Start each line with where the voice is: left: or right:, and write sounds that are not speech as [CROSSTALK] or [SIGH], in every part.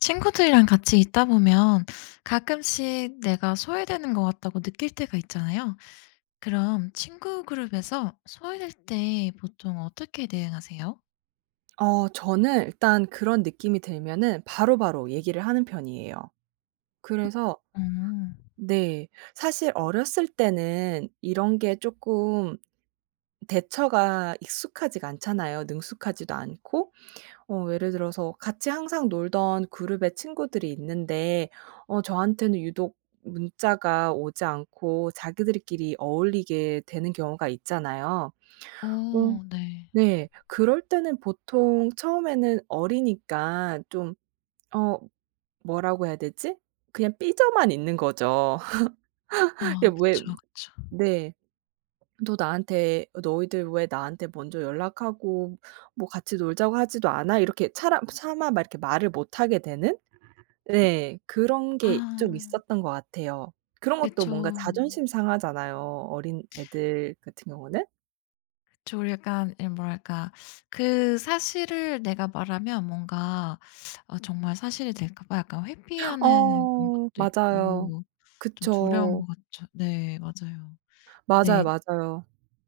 left: 친구들이랑 같이 있다 보면 가끔씩 내가 소외되는 것 같다고 느낄 때가 있잖아요. 그럼 친구 그룹에서 소외될 때 보통 어떻게 대응하세요?
right: 저는 일단 그런 느낌이 들면은 바로바로 얘기를 하는 편이에요. 그래서
left: 음.
right: 네. 사실 어렸을 때는 이런 게 쪼끔 대처가 익숙하지가 않잖아요. 능숙하지도 않고. 예를 들어서 같이 항상 놀던 그룹의 친구들이 있는데 저한테는 유독 문자가 오지 않고 자기들끼리 어울리게 되는 경우가 있잖아요. 어
left: 어 네.
right: 네. 그럴 때는 보통 처음에는 어리니까 좀 어 뭐라고 해야 되지? 그냥 삐져만 있는 거죠. [LAUGHS]
left: 아
right: 이게 왜
left: 그쵸, 그쵸.
right: 네. "너 나한테 너희들 왜 나한테 먼저 연락하고 뭐 같이 놀자고 하지도 않아?" 이렇게 차라 차마 막 이렇게 말을 못 하게 되는 네 그런 게 좀
left: 아
right: 있었던 것 같아요. 그런 것도
left: 그쵸.
right: 뭔가 자존심 상하잖아요, 어린 애들 같은 경우는.
left: 그쵸. 약간 이 뭐랄까 그 사실을 내가 말하면 뭔가 정말 사실이 될까 봐 약간 회피하는 그런
right: 어
left: 것도
right: 맞아요.
left: 있고 좀 두려운
right: 그쵸.
left: 것 같죠. 네 맞아요.
right: 맞아요,
left: 네.
right: 맞아요.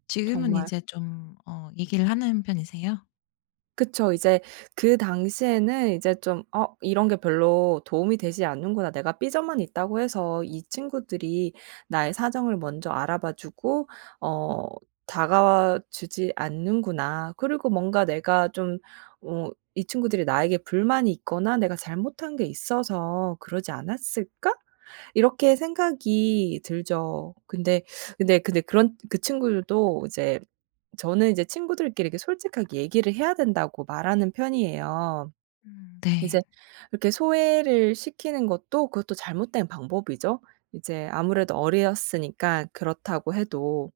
left: 지금은
right: 정말.
left: 이제 좀 얘기를 하는 편이세요?
right: 그쵸. 이제 그 당시에는 이제 좀 '어 이런 게 별로 도움이 되지 않는구나. 내가 삐져만 있다고 해서 이 친구들이 나의 사정을 먼저 알아봐 주고 어 다가와 주지 않는구나.' 그리고 뭔가 내가 좀 어 '이 친구들이 나에게 불만이 있거나 내가 잘못한 게 있어서 그러지 않았을까?' 이렇게 생각이 들죠. 근데 그런 그 친구들도 이제 저는 이제 친구들끼리 이렇게 솔직하게 얘기를 해야 된다고 말하는 편이에요.
left: 음. 네.
right: 이제 이렇게 소외를 시키는 것도 그것도 잘못된 방법이죠. 이제 아무래도 어렸으니까 그렇다고 해도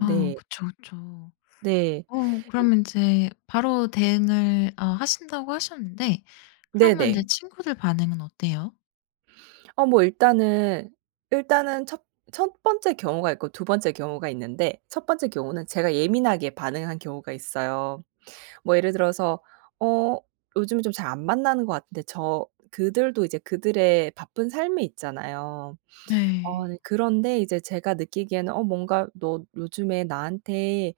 left: 어 그쵸, 그쵸.
right: 네. 이
left: 그러면 이제 바로 대응을 하신다고 하셨는데 그러면 이제
right: 네네.
left: 친구들 반응은 어때요?
right: 뭐 일단은 첫 번째 경우가 있고 두 번째 경우가 있는데 첫 번째 경우는 제가 예민하게 반응한 경우가 있어요. 뭐 예를 들어서 어 요즘은 좀 잘 안 만나는 것 같은데 저 그들도 이제 그들의 바쁜 삶이 있잖아요. 어
left: 네.
right: 네 그런데 이제 제가 느끼기에는 뭔가 너 요즘에 나한테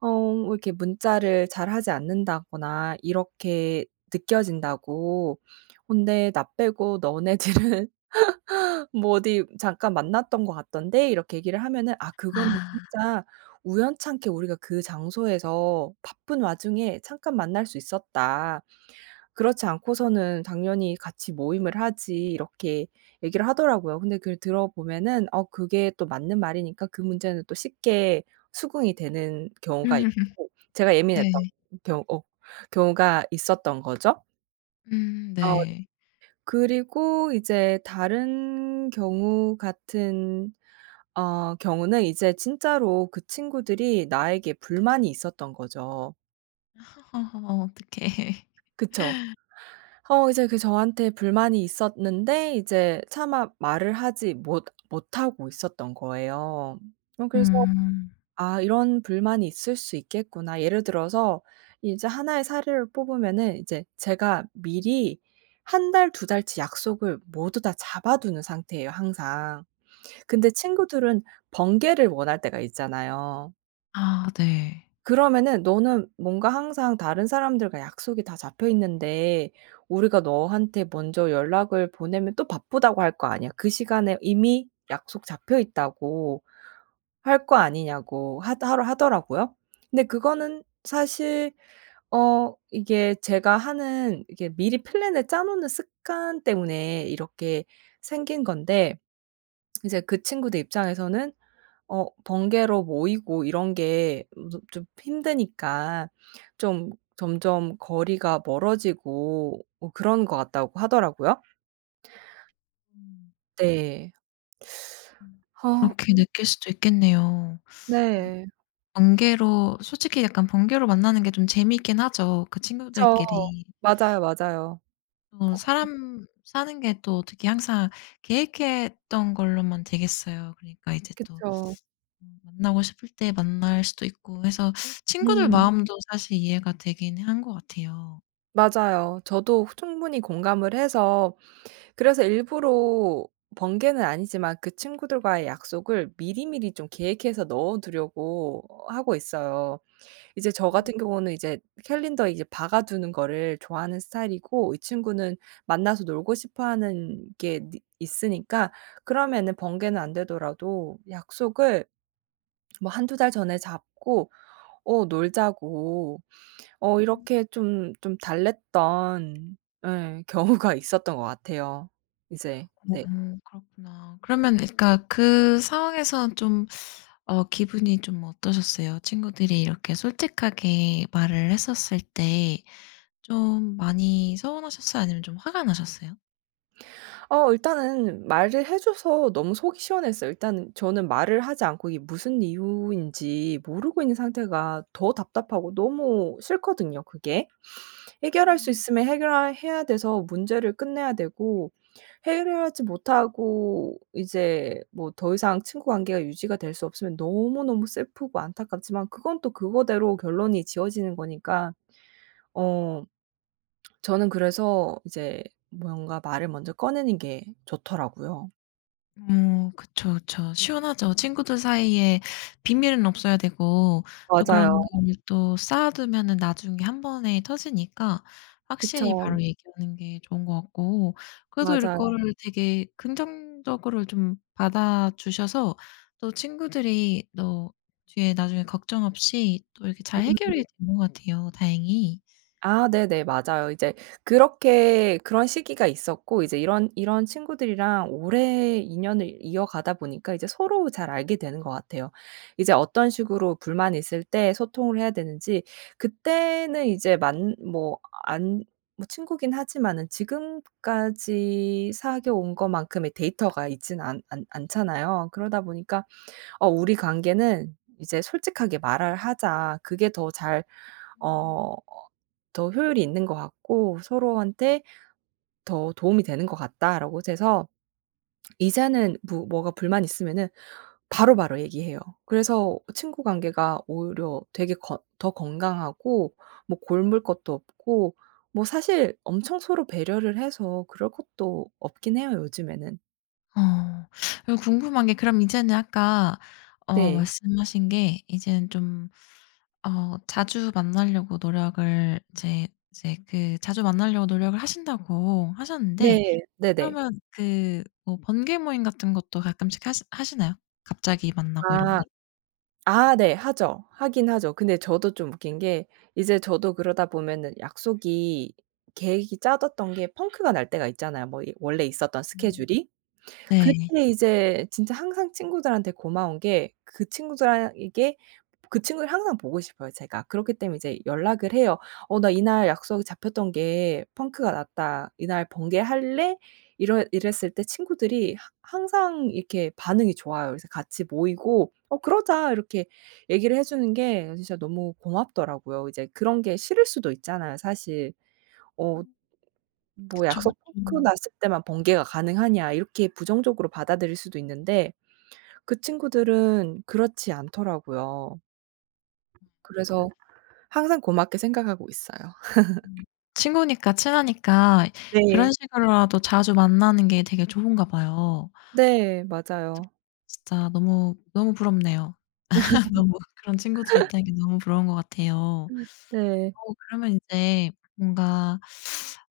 right: 어 왜 이렇게 문자를 잘하지 않는다거나 이렇게 느껴진다.'고 "근데 나 빼고 너네들은 뭐 "어디 잠깐 만났던 것 같던데." 이렇게 얘기를 하면은 "아 그거는
left: 아.
right: 진짜 우연찮게 우리가 그 장소에서 바쁜 와중에 잠깐 만날 수 있었다. 그렇지 않고서는 당연히 같이 모임을 하지." 이렇게 얘기를 하더라고요. 근데 그걸 들어보면은 그게 또 맞는 말이니까 그 문제는 또 쉽게 수긍이 되는 경우가
left: [LAUGHS]
right: 있고 제가
left: 네.
right: 예민했던 경우 어 경우가 있었던 거죠. 어.
left: 네.
right: 그리고 이제 다른 경우 같은 경우는 이제 진짜로 그 친구들이 나에게 불만이 있었던 거죠.
left: [LAUGHS] 어, 어떡해.
right: 그쵸. 이제 그 저한테 불만이 있었는데 이제 차마 말을 하지 못 못하고 있었던 거예요. 그래서
left: 음.
right: 아 이런 불만이 있을 수 있겠구나. 예를 들어서 이제 하나의 사례를 뽑으면은 이제 제가 미리 한 달, 두 달치 약속을 모두 다 잡아 두는 상태예요 항상. 근데 친구들은 번개를 원할 때가 있잖아요.
left: 아 네.
right: 그러면은 "너는 뭔가 항상 다른 사람들과 약속이 다 잡혀 있는데 우리가 너한테 먼저 연락을 보내면 또 바쁘다고 할 거 아니야. 그 시간에 이미 약속 잡혀 있다고." 할 거 아니냐고 하 하러 하더라고요. 근데 그거는 사실 이게 제가 하는 이게 미리 플랜을 짜 놓는 습관 때문에 이렇게 생긴 건데 이제 그 친구들 입장에서는 번개로 모이고 이런 게 좀 힘드니까 좀 점점 거리가 멀어지고 뭐 그런 것 같다고 하더라고요.
left: 음.
right: 네.
left: 음.
right: 아
left: 그렇게 느낄 수도 있겠네요.
right: 네.
left: 번개로 솔직히 약간 번개로 만나는 게 좀 재미있긴 하죠, 그
right: 그쵸.
left: 친구들끼리.
right: 맞아요, 맞아요.
left: 또 사람 사는 게 또 어떻게 항상 계획했던 걸로만 되겠어요. 그러니까 이제 또
right: 그쵸.
left: 만나고 싶을 때 만날 수도 있고 해서 친구들
right: 음.
left: 마음도 사실 이해가 되긴 한 것 같아요.
right: 맞아요. 저도 충분히 공감을 해서 그래서 일부러 번개는 아니지만 그 친구들과의 약속을 미리미리 좀 계획해서 넣어 두려고 하고 있어요. 이제 저
left: 음.
right: 같은 경우는 이제 캘린더에 이제 박아 두는 거를 좋아하는 스타일이고 이 친구는 만나서 놀고 싶어 하는 게 있으니까 그러면은 번개는 안 되더라도 약속을 뭐 한두 달 전에 잡고 놀자고 이렇게 좀 달랬던 예 경우가 [LAUGHS] 있었던 것 같아요. 이제
left: 네.
right: 네.
left: 그렇구나. 그러면 그러니까 그 상황에서 좀 기분이 좀 어떠셨어요? 친구들이 이렇게 솔직하게 말을 했었을 때 좀 많이 서운하셨어요? 아니면 좀 화가 나셨어요?
right: 일단은 말을 해 줘서 너무 속이 시원했어요. 일단은 저는 말을 하지 않고 이게 무슨 이유인지 모르고 있는 상태가 더 답답하고 너무 싫거든요 그게. 해결할 수
left: 음.
right: 있으면 해결 해야 돼서 문제를 끝내야 되고 해결하지 못하고 이제 뭐 더 이상 친구 관계가 유지가 될 수 없으면 너무너무 슬프고 안타깝지만 그건 또 그거대로 결론이 지어지는 거니까 어 저는 그래서 이제 뭔가 말을 먼저 꺼내는 게 좋더라고요.
left: 어 그쵸, 그쵸. 시원하죠. 친구들 사이에 비밀은 없어야 되고 또 그런
right: 맞아요.
left: 일걸또 쌓아두면은 나중에 한 번에 터지니까 확실히
right: 그쵸.
left: 바로 얘기하는 게 좋은 것 같고 그래도
right: 맞아요.
left: 이거를 되게 긍정적으로 좀 받아주셔서 또 친구들이 또 뒤에 나중에 걱정 없이 또 이렇게 잘
right: 음.
left: 해결이 네. 된 것 같아요 다행히.
right: 아 네네. 맞아요. 이제 그렇게 그런 시기가 있었고 이제 이런 이런 친구들이랑 오래 인연을 이어가다 보니까 이제 서로 잘 알게 되는 것 같아요. 이제 어떤 식으로 불만이 있을 때 소통을 해야 되는지 그때는 이제 만 뭐 안 뭐 친구긴 하지만은 지금까지 사귀어 온 것만큼의 데이터가 있진 않 않 않잖아요. 그러다 보니까 우리 관계는 이제 솔직하게 말을 하자. 그게 더잘어 더 효율이 있는 것 같고 서로한테 더 도움이 되는 것 같다."라고 해서 이제는 무 뭐가 불만 있으면은 바로바로 얘기해요. 그래서 친구 관계가 오히려 되게 거 더 건강하고 뭐 골물 것도 없고 뭐 사실 엄청 서로 배려를 해서 그럴 것도 없긴 해요 요즘에는.
left: 어 그리고 궁금한 게 그럼 이제는 아까
right: 네.
left: 말씀하신 게 이제는 좀 자주 만나려고 노력을 이제 그 자주 만나려고 노력을 하신다고 하셨는데
right: 네. 네네.
left: 그러면 그 뭐 번개 모임 같은 것도 가끔씩 하시나요? 갑자기 만나고 이런
right: 아.
left: 거?
right: 아 네. 하죠. 하긴 하죠. 근데 저도 좀 웃긴 게 이제 저도 그러다 보면은 약속이 계획이 짜뒀던 게 펑크가 날 때가 있잖아요. 뭐 이 원래 있었던
left: 음.
right: 스케줄이.
left: 네.
right: 그때 이제 진짜 항상 친구들한테 고마운 게 그 친구들에게 그 친구를 항상 보고 싶어요 제가. 그렇기 때문에 이제 연락을 해요. "어 나 이날 약속이 잡혔던 게 펑크가 났다. 이날 번개할래?" 이러 이랬을 때 친구들이 하 항상 이렇게 반응이 좋아요. 그래서 같이 모이고 "어 그러자." 이렇게 얘기를 해 주는 게 진짜 너무 고맙더라고요. 이제 그런 게 싫을 수도 있잖아요 사실. 어 뭐
left: 그쵸,
right: "약속
left: 그쵸.
right: 끊고 났을 때만 번개가 가능하냐." 이렇게 부정적으로 받아들일 수도 있는데 그 친구들은 그렇지 않더라고요. 그래서 항상 고맙게 생각하고 있어요. [LAUGHS]
left: 음. 친구니까 친하니까 그런
right: 네.
left: 식으로라도 자주 만나는 게 되게 좋은가 봐요.
right: 네. 맞아요.
left: 진짜 너무 너무 부럽네요. 너무 그런 친구들이 있다는 게 너무 부러운 것 같아요.
right: 네.
left: 어 그러면 인제 뭔가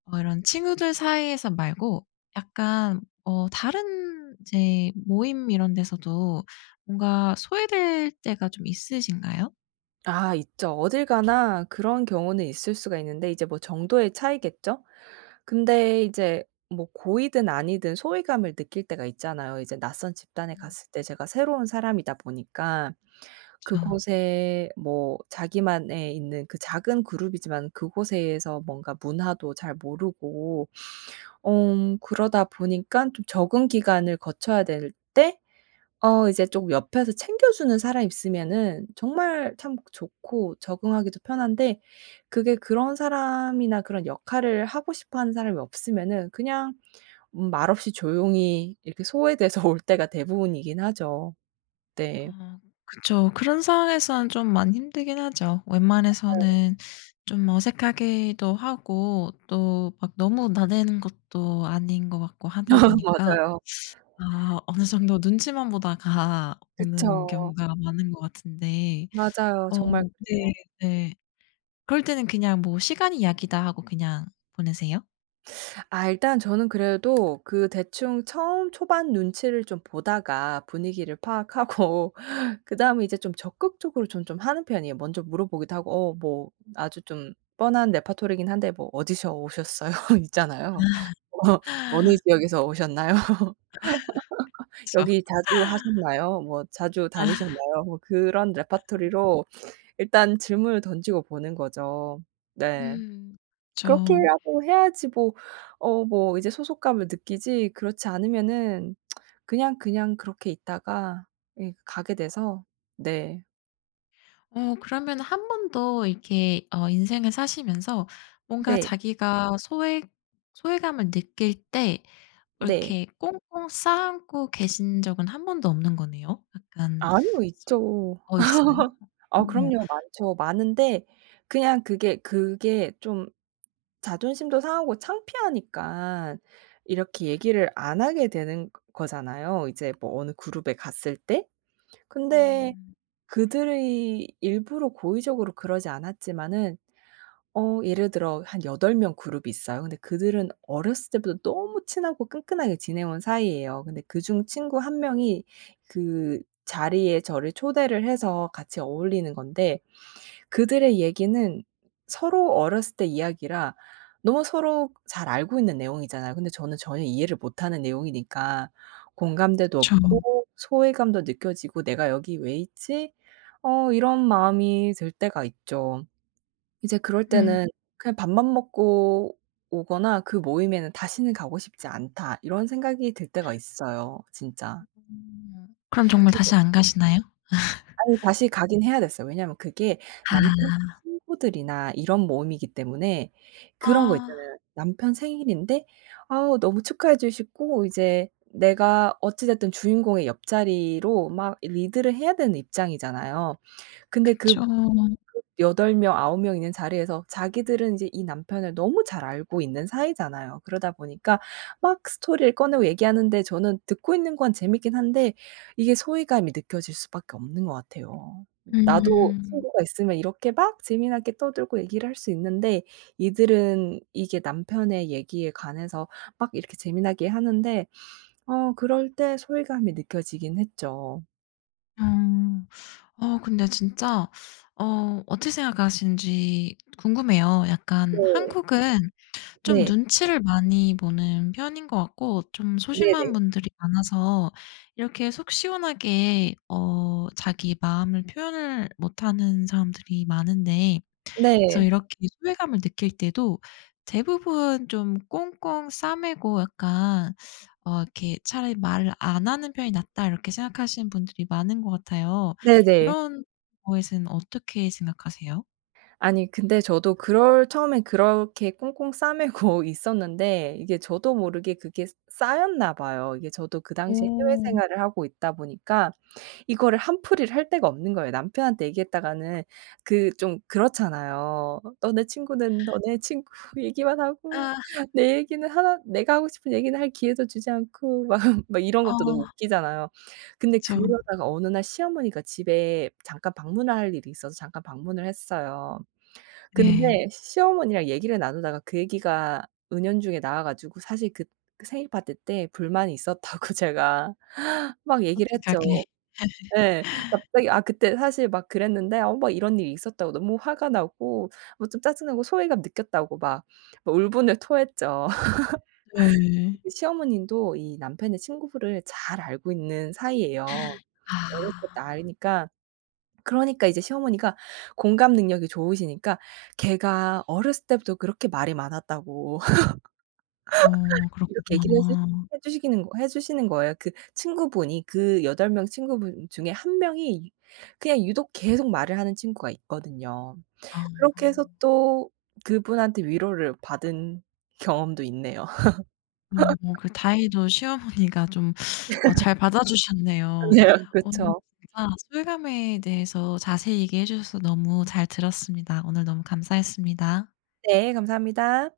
left: 이런 친구들 사이에서 말고 약간 다른 이제 모임 이런 데서도 뭔가 소외될 때가 좀 있으신가요?
right: 아 있죠. 어딜 가나 그런 경우는 있을 수가 있는데 이제 뭐 정도의 차이겠죠? 근데 이제 뭐 고이든 아니든 소외감을 느낄 때가 있잖아요. 이제 낯선 집단에
left: 음.
right: 갔을 때 제가 새로운 사람이다 보니까.
left: 그쵸.
right: 그곳에 뭐 자기만의 있는 그 작은 그룹이지만 그곳에서 뭔가 문화도 잘 모르고 그러다 보니깐 좀 적응 기간을 거쳐야 될 때 이제 좀 옆에서 챙겨주는 사람이 있으면은 정말 참 좋고 적응하기도 편한데 그게 그런 사람이나 그런 역할을 하고 싶어 하는 사람이 없으면은 그냥 말없이 조용히 이렇게 소외돼서 [LAUGHS] 올 때가 대부분이긴 하죠. 네.
left: 어 그쵸. 그런 상황에서는 좀 많이 힘들긴 하죠. 웬만해서는 좀 어색하기도 하고 또 막 너무 나대는 것도 아닌 것 같고 하다
right: [LAUGHS]
left: 보니까
right: 맞아요.
left: 아 어느 정도 눈치만 보다가 오는
right: 그쵸.
left: 경우가 많은 것 같은데
right: 맞아요.
left: 어
right: 정말
left: 네 네. 그럴 때는 그냥 뭐 '시간이 약이다.' 하고 그냥 보내세요?
right: 아 일단 저는 그래도 그 대충 처음 초반 눈치를 좀 보다가 분위기를 파악하고 [LAUGHS] 그다음에 이제 좀 적극적으로 전 좀 하는 편이에요. 먼저 물어보기도 하고 뭐 아주 좀 뻔한 레파토리긴 한데 뭐 "어디서 오셨어요?" [LAUGHS] 있잖아요. 어 "어느
left: 아
right: 지역에서 오셨나요?" [LAUGHS]
left: 그쵸.
right: "여기 자주 하셨나요?" 뭐 "자주 다니셨나요?" 뭐 그런 레파토리로 일단 질문을 던지고 보는 거죠. 네.
left: 음 그쵸.
right: 그렇게라도 해야지 뭐 뭐 이제 소속감을 느끼지 그렇지 않으면은 그냥 그렇게 있다가 예 가게 돼서 네.
left: 어 그러면 한 번도 이렇게 인생을 사시면서 뭔가
right: 네.
left: 자기가 소외감을 느낄 때
right: 네.
left: 이렇게 꽁꽁 싸 안고 계신 적은 한 번도 없는 거네요. 약간
right: 아니요. 있죠.
left: 섞어 있어요?
right: 아
left: 어.
right: 그럼요. 많죠. 많은데 그냥 그게 좀 자존심도 상하고 창피하니까 이렇게 얘기를 안 하게 되는 거잖아요, 이제 뭐 어느 그룹에 갔을 때. 근데
left: 음.
right: 그들이 일부러 고의적으로 그러지 않았지만은 예를 들어 한 8명 그룹이 있어요. 근데 그들은 어렸을 때부터 너무 친하고 끈끈하게 지내온 사이예요. 근데 그중 친구 한 명이 그 자리에 저를 초대를 해서 같이 어울리는 건데 그들의 얘기는 서로 어렸을 때 이야기라 너무 서로 잘 알고 있는 내용이잖아요. 근데 저는 전혀 이해를 못하는 내용이니까 공감대도
left: 그쵸.
right: 없고 소외감도 느껴지고 '내가 여기 왜 있지?' 이런 마음이 들 때가 있죠. 이제 그럴
left: 음.
right: 때는 그냥 밥만 먹고 오거나 '그 모임에는 다시는 가고 싶지 않다.' 이런 생각이 들 때가 있어요 진짜.
left: 그럼 정말 다시 안 가시나요?
right: 아니 다시 가긴 해야 됐어요. 왜냐하면 그게 남편
left: 아.
right: 친구들이나 이런 모임이기 때문에 그런 거
left: 아
right: 있잖아요. 남편 생일인데 아 너무 축하해 주시고 이제 내가 어찌 됐든 주인공의 옆자리로 막 리드를 해야 되는 입장이잖아요. 근데
left: 그쵸.
right: 그 8명 9명 있는 자리에서 자기들은 이제 이 남편을 너무 잘 알고 있는 사이잖아요. 그러다 보니까 막 스토리를 꺼내고 얘기하는데 저는 듣고 있는 건 재밌긴 한데 이게 소외감이 느껴질 수밖에 없는 것 같아요. 나도
left: 음.
right: 친구가 있으면 이렇게 막 재미나게 떠들고 얘기를 할 수 있는데 이들은 이게 남편의 얘기에 관해서 막 이렇게 재미나게 하는데 그럴 때 소외감이 느껴지긴 했죠.
left: 어. 어 근데 진짜 어떻게 생각하시는지 궁금해요. 약간
right: 네.
left: 한국은 좀
right: 네.
left: 눈치를 많이 보는 편인 것 같고 좀 소심한
right: 네네.
left: 분들이 많아서 이렇게 속 시원하게 자기 마음을 표현을 못하는 사람들이 많은데 그래서
right: 네.
left: 이렇게 소외감을 느낄 때도 대부분 좀 꽁꽁 싸매고 약간 이렇게 '차라리 말을 안 하는 편이 낫다.' 이렇게 생각하시는 분들이 많은 것 같아요.
right: 네네.
left: 이런 거에선 어떻게 생각하세요?
right: 아니 근데 저도 그럴 처음에 그렇게 꽁꽁 싸매고 [LAUGHS] 있었는데 이게 저도 모르게 그게 쌓였나 봐요. 이게 저도 그 당시에 해외
left: 오
right: 생활을 하고 있다 보니까 이거를 한풀이를 할 데가 없는 거예요. 남편한테 얘기했다가는 그 좀 그렇잖아요. 너네 친구는 너네 친구 [LAUGHS] 얘기만 하고
left: 아.
right: 내 얘기는 하나 내가 하고 싶은 얘기는 할 기회도 주지 않고 [LAUGHS] 막 이런 것도 너무
left: 어.
right: 웃기잖아요. 근데
left: 그쵸.
right: 그러다가 어느 날 시어머니가 집에 잠깐 방문을 할 일이 있어서 잠깐 방문을 했어요.
left: 네.
right: 근데 시어머니랑 얘기를 나누다가 그 얘기가 은연중에 나와 가지고 사실 그 생일 파티 때 불만이 있었다고 [LAUGHS] 제가 막 얘기를
left: 솔직하게.
right: 했죠. 예. 갑자기 아 그때 사실 막 그랬는데 막 이런 일이 있었다고 너무 화가 나고 뭐 좀 짜증 나고 소외감 느꼈다고 막 울분을 토했죠. [LAUGHS]
left: 네.
right: 그 시어머님도 이 남편의 친구를 잘 알고 있는 사이예요. 어렸을 때
left: 아.
right: 알니까 그러니까 이제 시어머니가 공감 능력이 좋으시니까 "걔가 어렸을 때부터 그렇게 말이 많았다."고.
left: 어
right: 이렇게 얘기를 해주
left: 그렇구나.
right: 해 주시기는 거 해 주시는 거예요. 그 친구분이 그 8명 친구분 중에 1 명이 그냥 유독 계속 말을 하는 친구가 있거든요.
left: 아.
right: 그렇게 해서 또 그분한테 위로를 받은 경험도 있네요.
left: 그 다행히도 시어머니가 좀 잘 받아주셨네요.
right: 네요.
left: 오늘
right: 그쵸.
left: 진짜 소외감에 대해서 자세히 얘기해 주셔서 너무 잘 들었습니다. 오늘 너무 감사했습니다.
right: [LAUGHS] 네. 감사합니다.